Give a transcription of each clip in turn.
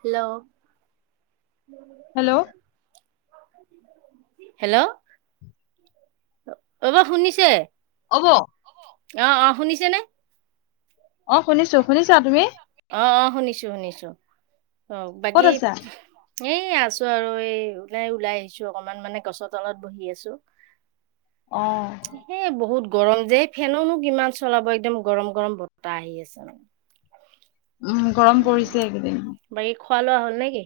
Hello. Hello. Hello এই বও শুনিছে। অব অ', অ', শুনিছে নে। অ শুনিছো শুনিছা তুমি অ', অ', শুনিছো শুনিছো অ', ক'ত বাকী আছা এই আছো আৰু এই ওলাই ওলাই আহিছো অকমান মানে গছৰ তলত বহি আছো। অ সেই বহুত গৰম যে ফেননো কিমান চলাব একদম গৰম গৰম বতাহ আহি আছে। মানে। উম গৰম উম পৰিছে এইকেইদিন। বাকী খোৱা লোৱা হ'ল নেকি।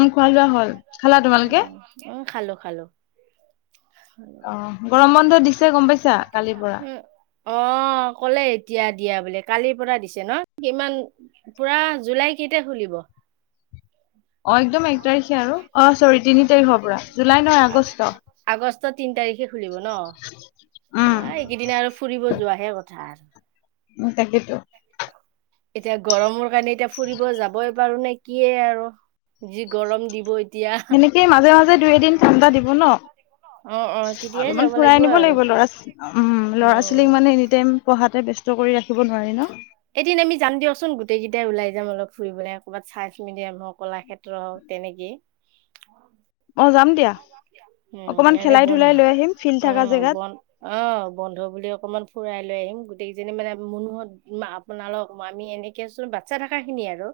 অ', খোৱা লোৱা হ'ল। খালা তোমালোকে উম', খালো খালো। অ', গৰম বন্ধ দিছে গম পাইছা কালিৰ পৰা। উম। অ'। অ', কলে এতিয়া দিয়া বুলি কালিৰ পৰা দিছে ন' ইমান পুৰা জুলাই কেইটা খুলিব। অ'। অ' একদম এক তাৰিখে আৰু অ চৰি তিনি তাৰিখৰ পৰা জুলাই নহয় আগষ্ট। পাঁচটা তিন তাৰিখে খুলিব ন' উম বা এইকেইদিন আৰু ফুৰিব যোৱাহে কথা আৰু। তাকেইেতো। এতিয়া গৰমৰ কাৰণে এতিয়া ফুৰিব যাবই পাৰো নে কিয়ে আৰু যি গৰম দিব এ সেনেকেই মাজে মাজে দুই এদিন ঠাণ্ডা দিব ন'। অ', অ'। তেতিয়াই অলপমান যাব ফুৰাই নিব আৰু লাগিব ল'ৰা উম ল'ৰা ছোৱালীক উম মানে এনি টাইম পঢ়াতে ব ব্যস্ত ষ্ট কৰি ৰাখিব নোৱাৰি ন'। এদিন আমি যাম দিয়কচোন গোটেই কেইটাই ওলাই যাম অলপ ফুৰিবলে ক'ৰবাত চাইন্স মিডিয়াম হওক কলাক্ষেত্ৰ হওক। তেনেকেই। অ' যাম দিয়া অকমান খেলাই ধুলাই লৈ আহিম। ফিল্ড অ থকা জেগাত বন্ অ বন্ধ বুলি অকমান ফুৰাই লৈ আহিম। গোটেই যেনে মানে মুনুহত আপোনাল মামি এনেকেচোন বাচ্ছা থকা খিনি আৰু।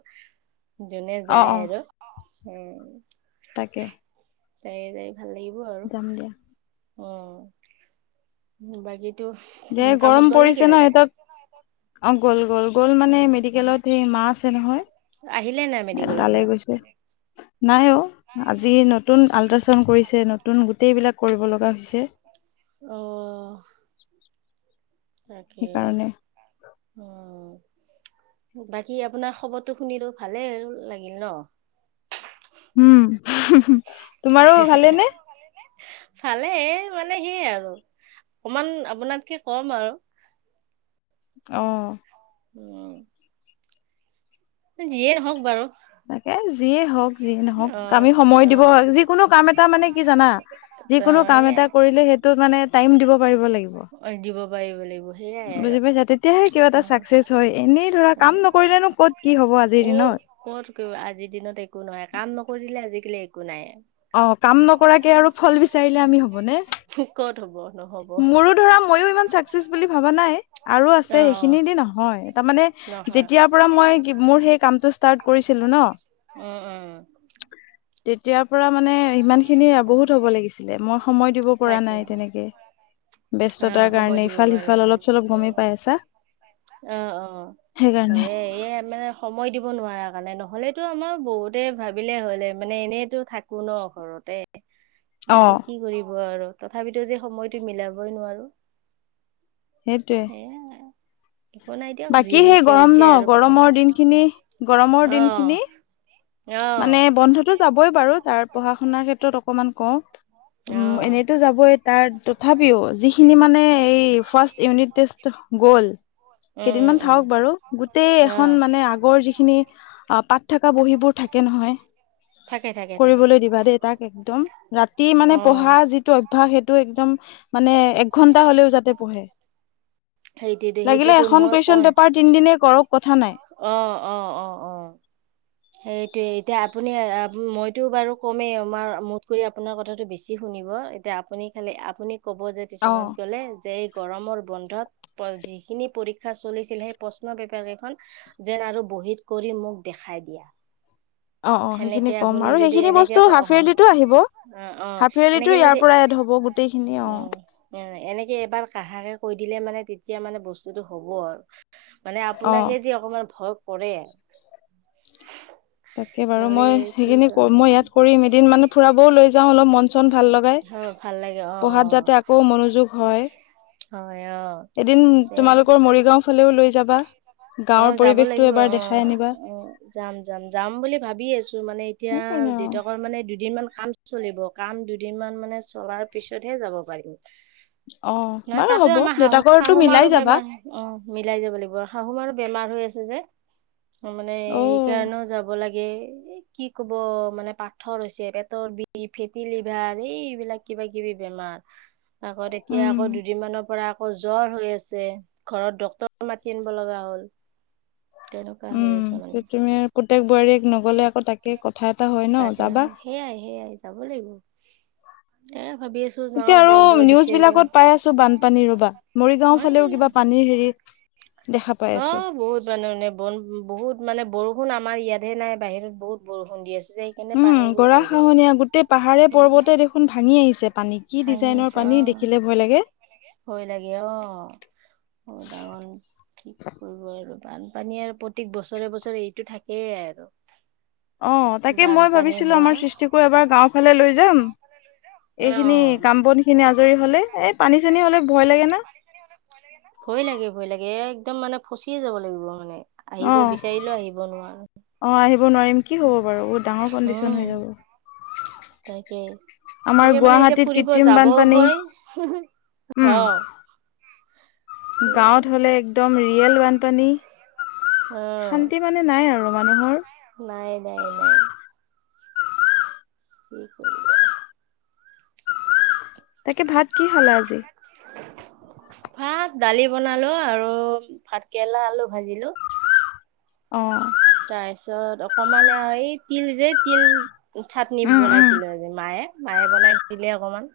যোনে অ যায় অ আৰু উম। তাকে ভাল লাগিব আৰু যাম দিয়া উম বাকী যে গৰম পৰিছে ন সিহঁতক অ গ'ল গ'ল গ'ল মানে উম মেডিকেলত সেই মা আছে নহয়। আহিলে নাই মেডিকেলৰ তালৈ পৰা? গৈছে নাই অ আজি নতুন আল্ট্ৰাচাউণ্ড কৰিছে নতুন গোটেইবিলাক কৰিব লগা হৈছে। অ। তাকেই সেইকাৰণে অ। বাকী আপোনাৰ খবৰটো শুনিলো ভালেই লাগিল ন। উম তোমাৰো ভালে নে? ভালে মানে সেয় আৰু অকমান আপোনাতকে কম আৰু। অহ। উম। এ যিয়ে নহওঁক বাৰু। তাকে যিয়ে হওক যিয়ে নহওক অ আমি সময় অ দিব যিকোনো কাম এটা মানে কি জানা ত যিকোনো কাম সেইয়াই এটা কৰিলে সেইটোত মানে টাইম দিব পাৰিব লাগিব। অ দিব পাৰিব লাগিব সেইয়াই বুজ আৰু পাইছা তেতিয়াহে কিবা এটা উম চাকচেচ হয় এনেই ধৰা উম কাম নকৰিলেনো ক'ত কি হ'ব ক আজিৰ দিনত। ক'ত আজিৰ দিনত একো নহয় কাম নকৰিলে আজিকালি একো নাই। অ কাম নকৰাকে আৰু ফল বিচাৰিলে উম আমি হ'বনে। ক'ত হ'ব নহ'ব অ' মোৰো ধৰা মইও ইমান চাকচেচ বুলি ভবা নাই আৰু আছে সেইখিনি দি নহয় তাৰমানে নহয়। যেতিয়াৰ পৰা তেতিয়াৰ মই পৰা মোৰ সেই কি কামটো ষ্টাৰ্ট কৰিছিলো ন উম, উম, তেতিয়াৰ পৰা মানে ইমান খিনি বহুত হব লাগিছিলে মই সময় দিব পৰা তাকে অ' নাই সময় দিব তেনেকে। পৰা নাই অ'। উম। ব্যস্ততাৰ কাৰণে ইফাল সিফাল অলপ চলপ গমেই পাই আছা। অ অ সেইকাৰণে হয় এ মানে সময় দিব নোৱাৰা কাৰণে নহ'লেতো আমাৰ বহুতে ভাবিলে হ'লে মানে এনেইতো থাক কোন ঘৰতে অ কিন্তু কি কৰিব আৰু। তথাপিতো যে সময়টো মিলাবই নোৱাৰো সেইটোৱে সেইয়াই। বাকী সেই গৰম ন আৰু প্ৰথম গৰমৰ দিন খিনি গৰমৰ অ', দিনখিনি মানে অ', বন্ধতো যাবই বাৰু তাৰ পঢ়া শুনাৰ ক্ষেত্ৰত অকমান কওঁ। উম অ', এনেইতো যাবই তাৰ তথাপিও যিখিনি মানে এই ফাৰ্ষ্ট ইউনিট টেষ্ট গ'ল। উম, কেইদিনমান উম, থাকক উম, বাৰু গোটেই এখন অ'। মানে আগৰ যিখিনি অ পাত থকা বহীবোৰ থাকে নহয়। থাকে থাকে। থাকে। কৰিবলৈ দিবা দেই তাক একদম ৰাতি অ'। মানে পঢ়া যিটো অভ্যাস সেইটো একদম মানে এক ঘণ্টা হ'লেও যাতে পঢ়ে। সেইটটো সেই লাগিলে এখন কুৱেশ্যন পেপাৰ তিনিদিনে কৰক কথা নাই অ অ অ অ সেই। এতিয়া আপুনি মইতো বাৰু কমেই আমাৰ মোত কৰি আপোনাৰ কথাটো বেছি শুনিব এতিয়া। আপুনি খালি আপুনি ক'ব যে অ টিচনত গ'লে যে এই গৰমৰ বন্ধত যি খিনি পৰীক্ষা চলিছিল সেই প্ৰশ্ন পেপাৰ কেইখন যেন আৰু বহীত কৰি মোক দেখাই দিয়া। অ অ সেনেকে সেইখিনি কম আপুনি আৰু যদি সেইখিনি এনেকে বস্তু হাফেলিতো আহিব। অ অ হাফ ইয়াৰলিতো এনেকে ইয়াৰ যদি পৰা এড হ'ব গোটেইখিনি অ এনেকে এবাৰ কহাকে কৈ দিলে মানে তেতিয়া মানে বস্তুতটো হ'ব আৰু মানে অ আপোনাকে যি অকমান ভয় কৰে। তাকে বাৰু নহ'লে মই কি সেইখিনি কম মই ইয়াত কৰিম এদিন মানে ফুৰাবও লৈ যাওঁ অলপ মন চন ভাল লগাই। হয় ভাল লাগে অ পঢ়াত যাতে আকৌ মনোযোগ হয়। অ হয় অ এদিন দে তোমালোকৰ মৰিগাঁও ফালেও লৈ যাবা গাঁৱৰ অ' যাব পৰিৱেশটো লাগিব এবাৰ দেখাই অ', আনিবা অ' যাম, যাম, যাম। বুলি ভাবি আছো মানে এতিয়া সেইকাৰণে আৰু দেউতাক মানে দুদিন মান কাম চলিব। কাম দুদিন মান মানে চলাৰ পিছতহে যাব পাৰিম। অ নহ বাৰু তাতো হ'ব আমাৰ শাহু দেউতাকৰটো শাহু মাৰো মিলাই যাবা বেমাৰ অ' মিলাই শাহু মাৰও আৰু বেমাৰ হৈ আছে যে মানে অ সেই কাৰণেও যাব লাগি এ কি কব মানে পাথৰ হৈছে পেটৰ বিষ ফেটি লিভাৰ এইবিলাক কিবা কিবি বেমাৰ। আকৌ এতিয়া আকৌ উম দুদিনমানৰ পৰা আকৌ জ্বৰ হৈ আছে। ঘৰত ড ক্টৰক মাতি আনিব লগা হ'ল। তেনেকুৱা হৈ উম আছে মানে সেই তুমি পুতেক বোৱাৰীয়েক নগ'লে আকৌ তাকে ক তাকে সেইয়াই সেইয়াই যাব লাগিব। এ ভাবি আছো যাওঁ এতিয়া আৰু বন্ধ নিউজ দিছে যে বিলাকত পাই আছো বানপানী ৰবা। মৰিগাঁও হয় ফালেও কিবা পানীৰ হেৰিত অ' বহুত বানপানী বন বহুত মানে বৰষুণ আমাৰ ইয়াতহে নাই বাহিৰত বহুত বৰষুণ দি আছে। সেইকাৰণে উম পানীবোৰ গৰা হৈ গ'ল খাহনীয়া গোটেই পাহাৰে পৰ্বতে দেখোন ভাঙি আহিছে। পানী কি ভাঙি ডিজাইনৰ আছে পানী অ দেখিলে ভয় লাগে। ভয় লাগে অ' অ', ডাঙৰ ঠিক কৰিব আৰু বানপানী আৰু প্ৰতেক বছৰে বছৰে এইটো থাকেই [unintelligible] অ', তাকে মই বানপানী ভাবিছিলো হোৱা আমাৰ সৃষ্টিকো এবাৰ গাঁও ফালে লৈ যাম। অ এইখিনি কাম বনখিনি আজৰি হলে এই পানী চানী হলে ভয় লাগে না ভয় লাগে ভয় লাগে একদম মানে ফচিয়ে যাব লাগিব মানে। আহিব অ বিচাৰিলেও আহিব নোৱাৰা। অ', হিব নোৱাৰিম কি হ'ব বাৰু বহুত ডাঙৰ কণ্ডিশন উম হৈ যাব। তাকে! আমাৰ তাকে মানে এতিয়া গুৱাহাটীত ফুৰিব কৃত্ৰিম যাবও বানপানী ভয়। উম অ' গাঁৱত হলে একদম ৰিয়েল বানপানী। অ শান্তি মানে নাই আৰু- মানুহৰ। নাই, নাই, নাই। কি কৰিবা! তাকে ভাত কি খালা আজি? ভাত দালি বনালো আৰু ভাতকেৰেলা আলু ভাজিলো। অ'! তাৰপিছত অকমান আৰু এই তিল যে তিল চাটনি উম উম বনাইছিলো আজি। মায়ে মায়ে বনাই দিলে অকমান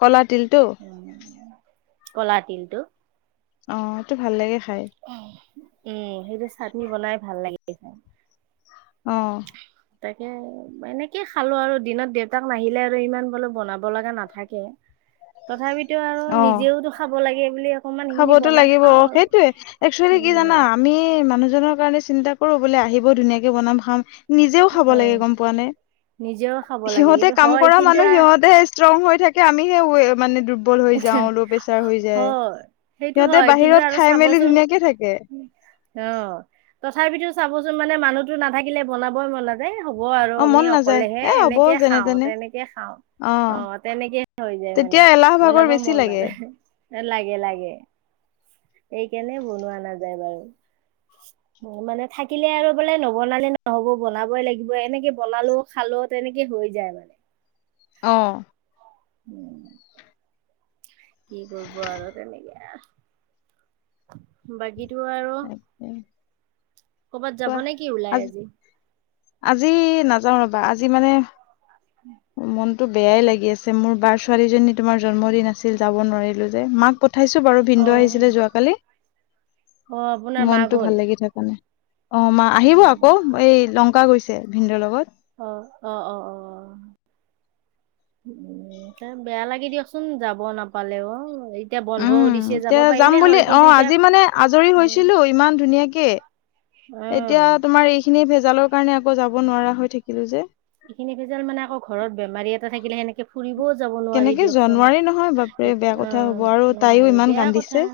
কলা তিলটো? উম কলা তিলটো! অ', এটো ভাল লাগে খাই উম, সেইটো চাটনি বনাই ভাল লাগে খায়। অ'। তাকে এনেকে খালো আৰু দিনত দেউতাক নাহিলে আৰু ইমান বোলো বনাব লগা নাথাকে। তথাপিতো আৰু অ নিজেওতো খাব লাগে বুলি অকমান সেইখিনি খাবতো বনাই লাগিব খাওঁ অ' আৰু সেইটোয়ে। একচুৱেলি কি জানা উম আমি মানুহজনৰ কাৰণে চিন্তা কৰো বোলে আহিব ধুনীয়াকে বনাম খাম। নিজেও খাব অ লাগে গম পোৱা নে? নিজেও খাব লাগে সিহঁতে কিন্তু কাম হয় কৰা কিন্তু মানুহ সিহঁতে ষ্ট্ৰং হৈ থাকে আমিহে মানে দুৰ্বল হৈ যাওঁ ল' প্ৰেছাৰ হৈ যায়। হয় সেইটো সিহঁতে হয় কিন্তু বাহিৰত আৰু খায় মেলি চাবচোন ধুনীয়াকে থাকে। অ', থাপিতো চাবচোন মানে মানুহতো নাথাকিলে বনাবই মন নাযায়। হব আৰু অ আমি মন নাযায় অকলেহে এ হ'ব এনেকে যেনে খাওঁ তেনে তেনেকে খাওঁ। অ তেনেকে হৈ যায় মানে তেতিয়া এলাহ ভাগৰ বনাব বেছি মন লাগে নাযায় লাগে লাগে এই কেণে বনোৱা নাযায় বাৰু মানে থাকিলে আৰু বোলে নবনালে নহব বনাবই লাগিব এনেকে বনালো খালো তেনেকে হৈ যায় মানে অ [inaudible] কি কৰিব আৰু তেনেকে আৰু বাকী [unintelligible] আৰু তাকে ক'ৰবাত কোৱা যাব নে কি ওলাই আজি আজি নাযাওঁ ৰ'বা আজি মানে মনতো বেয়াই লাগি আছে মোৰ বাৰ ছোৱালীজনী তোমাৰ জন্মদিন আছিল যাব নোৱাৰিলো যে মাক পঠাইছো বাৰু ভিন্দৌ অ', আহিছিলে যোৱাকালি অ', আপোনাৰ মা মনটো ভাল লাগি থকা নাই অ মা আহিব গ'ল আকৌ এই লংকা গৈছে ভিনদৰ লগত অ অ অ অ অ উম ত বেয়া লাগে দিয়কচোন যাব নাপালে অ উম এতিয়া যাম বুলি অ এতিয়া আজি মানে আজৰি উম হৈছিলো ইমান ধুনীয়াকে অ এতিয়া তোমাৰ এইখিনি ভেজালৰ কাৰণে আকৌ যাব নোৱাৰা হৈ থাকিলো যে এইখিনি ফুৰিব কেনেকে যোৱা নোৱাৰি নহয় বাপৰে বেয়া অ কথা হ'ব আৰু তাইও ইমান কান্দিছে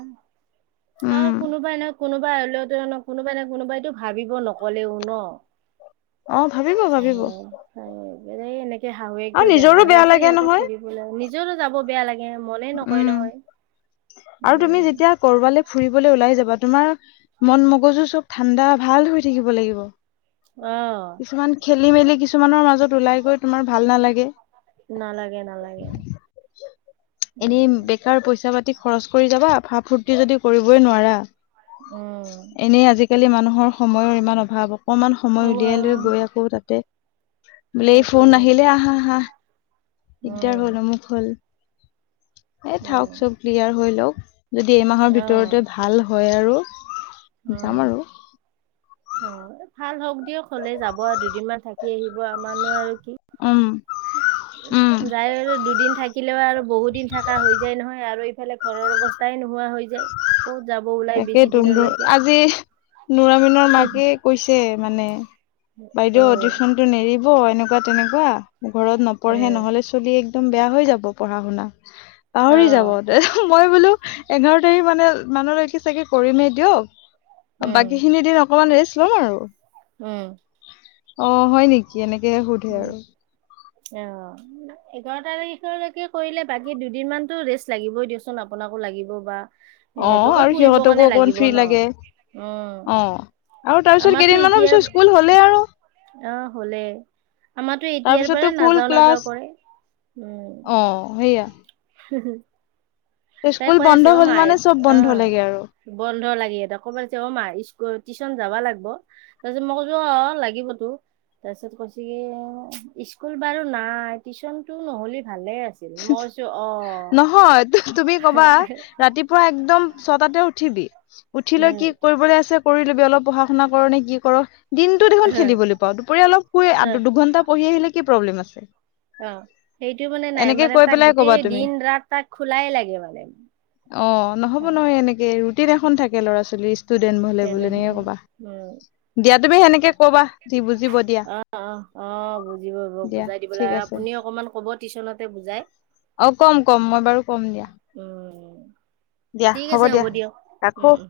অ উম কোনোবাই নহয় কোনোবাই হলেও কোনবাই ন কোনোবাইতো ভাবিব নকলেও ন অ ভাবিব ভাবিব এনেই [unintelligible] আৰু শাহুৱেকটো নিজৰো বেমাৰ হৈ বেয়া আছে লাগে ইহঁতে নহয় ফুৰিবলৈ নিজৰো যাব বেয়া লাগে মনে নকয় উম নহয় আৰু তুমি উম যেতিয়া কৰবালে ফুৰিবলৈ ওলাই যাবা তোমাৰ মন মগজু চব ঠাণ্ডা ভাল হৈ থাকিব লাগিব অ কিছুমান খেলি মেলি কিছুমানৰ মাজত ওলাই গৈ তোমাৰ ভাল নালাগে নালাগে নালাগে এনেই উম বেকাৰ পইচা পাতি খৰচ কৰি যাবা ফা ফূৰ্তি যদি কৰিবই নোৱাৰা উম এনেই আজিকালি মানুহৰ সময়ৰ ইমান অভাৱ অকমান সময় অৱা উলিয়াই লৈ গৈ আকৌ তাতে বোলে এই তাকে ফোন আহিলে আহা আহা দিগদাৰ উম হ'ল অমুক হ'ল এ থাওক সেয়াই চব ক্লিয়াৰ হৈ লওক যদি এইমাহৰ আহ ভিতৰতে ভাল হয় আৰু যাম আহ আৰু অ ভাল হওঁক দিয়ক হলে যাব আৰু দুদিনমান থাকি আহিব আমাৰনো আৰু উম উম যায় আৰু দুদিন থাকিলেও আৰু বহুত দিন থাকা হৈ যায় নহয় আৰু সিফালে ঘৰৰ অৱস্থাই নোহোৱা হৈ যায় ক'ত যাব ওলাই বেছি তাকেই তুম দিনলৈকে আজি নৰামিনৰ মাকে কৈছে মানে বাইদেউ উম টিউশ্যচনতটো নেৰিব এনেকুৱা তেনেকুৱা ঘৰত নপঢ়ে উম নহলে চলি এক একদম বেয়া হৈ যাব পঢ়া শুনা অ পাহৰি যাব তাপিছত মই বোলো এঘাৰ তাৰিখ মানে মানুলৈকে চাগে কৰিমেই দিয়ক উম বাকী খিনি দিন অকমান ৰেছ ল'ম আৰু উম অ হয় নেকি এনেকে সোধে আৰু অ এঘাৰ তাৰিখলৈকে কৰিলে বাকী দুদিন মানতটো ৰেষ্ট লাগিবই দিয়চোন আপুনাৰ আপোনাকো লাগিব বা অ সিহঁতকো আৰু ফুৰিবৰ সিহঁতকো কাৰণে অকমান লাগিব ফ্ৰী ন। লাগে উম, অ আৰু তাৰ পিছত আমাৰতো কেইদিনমানৰ এতিয়াৰ পিছত স্কুল হলেই আৰু অ হলে আমাটো এতিয়াৰ তাৰপিছতো পৰা ফুল নাযাও ক্লাছ নাযাও কৰে উম। অ সেয়া [unintelligible] তাই স্কুল কৈ বন্ধ আছে অ হল মাহ মানে চব অ বন্ধ লাগে আৰু বন্ধ লাগে তই ক'ব পছে অ মাই স্কুল টিছন যাবা লাগিব তাৰপিছত মই কৈছো অ লাগিবতো। তাৰপিছত কৈছেগে স্কুল বাৰু নাই টিউশচনতটো নহ'লে ভালে আছিল মইছো অ। নহয় তু- তুমি কবা ৰাতিপুৱা একদম ছটাতে উঠিবি উঠি লৈ কি কৰিবলৈ আছে। কৰি ল'বি অলপ পঢ়া শুনা কৰ ন কি কৰ। দিনটো দেখোন উম। খেলিবলৈ পাওঁ দুপৰীয়া ত অলপ শু দুঘণ্টা পঢ়ি আহিলে কি প্ৰব্লেম আছে। অ সেইটো মানে নাই এনেকে মানে কৈ তাক পেলাই কবা গোটেই তুমি দিন ৰাত তাক খোলাই লাগে মানে। অ নহব নহয় এনেকে ৰুটিন এখন থাকে ল'ৰা ছোৱালী ষ্টুডেন্ট হ'লে বোলে এনেকে তেনেহলে কবা উম দিয়া তুমি সেনেকে কবা। যি বুজিব দিয়া অ অ অ বুজিব দিয়া বুজাই দিব ঠিক লাগ আছে আপুনি অকনমান ক'ব টিউশচনতে। অ কম কম মই বাৰু কম দিয়া। উম দিয়া ঠিক হ'ব আছে দিয়া দিয়ক উম ৰাখো। উম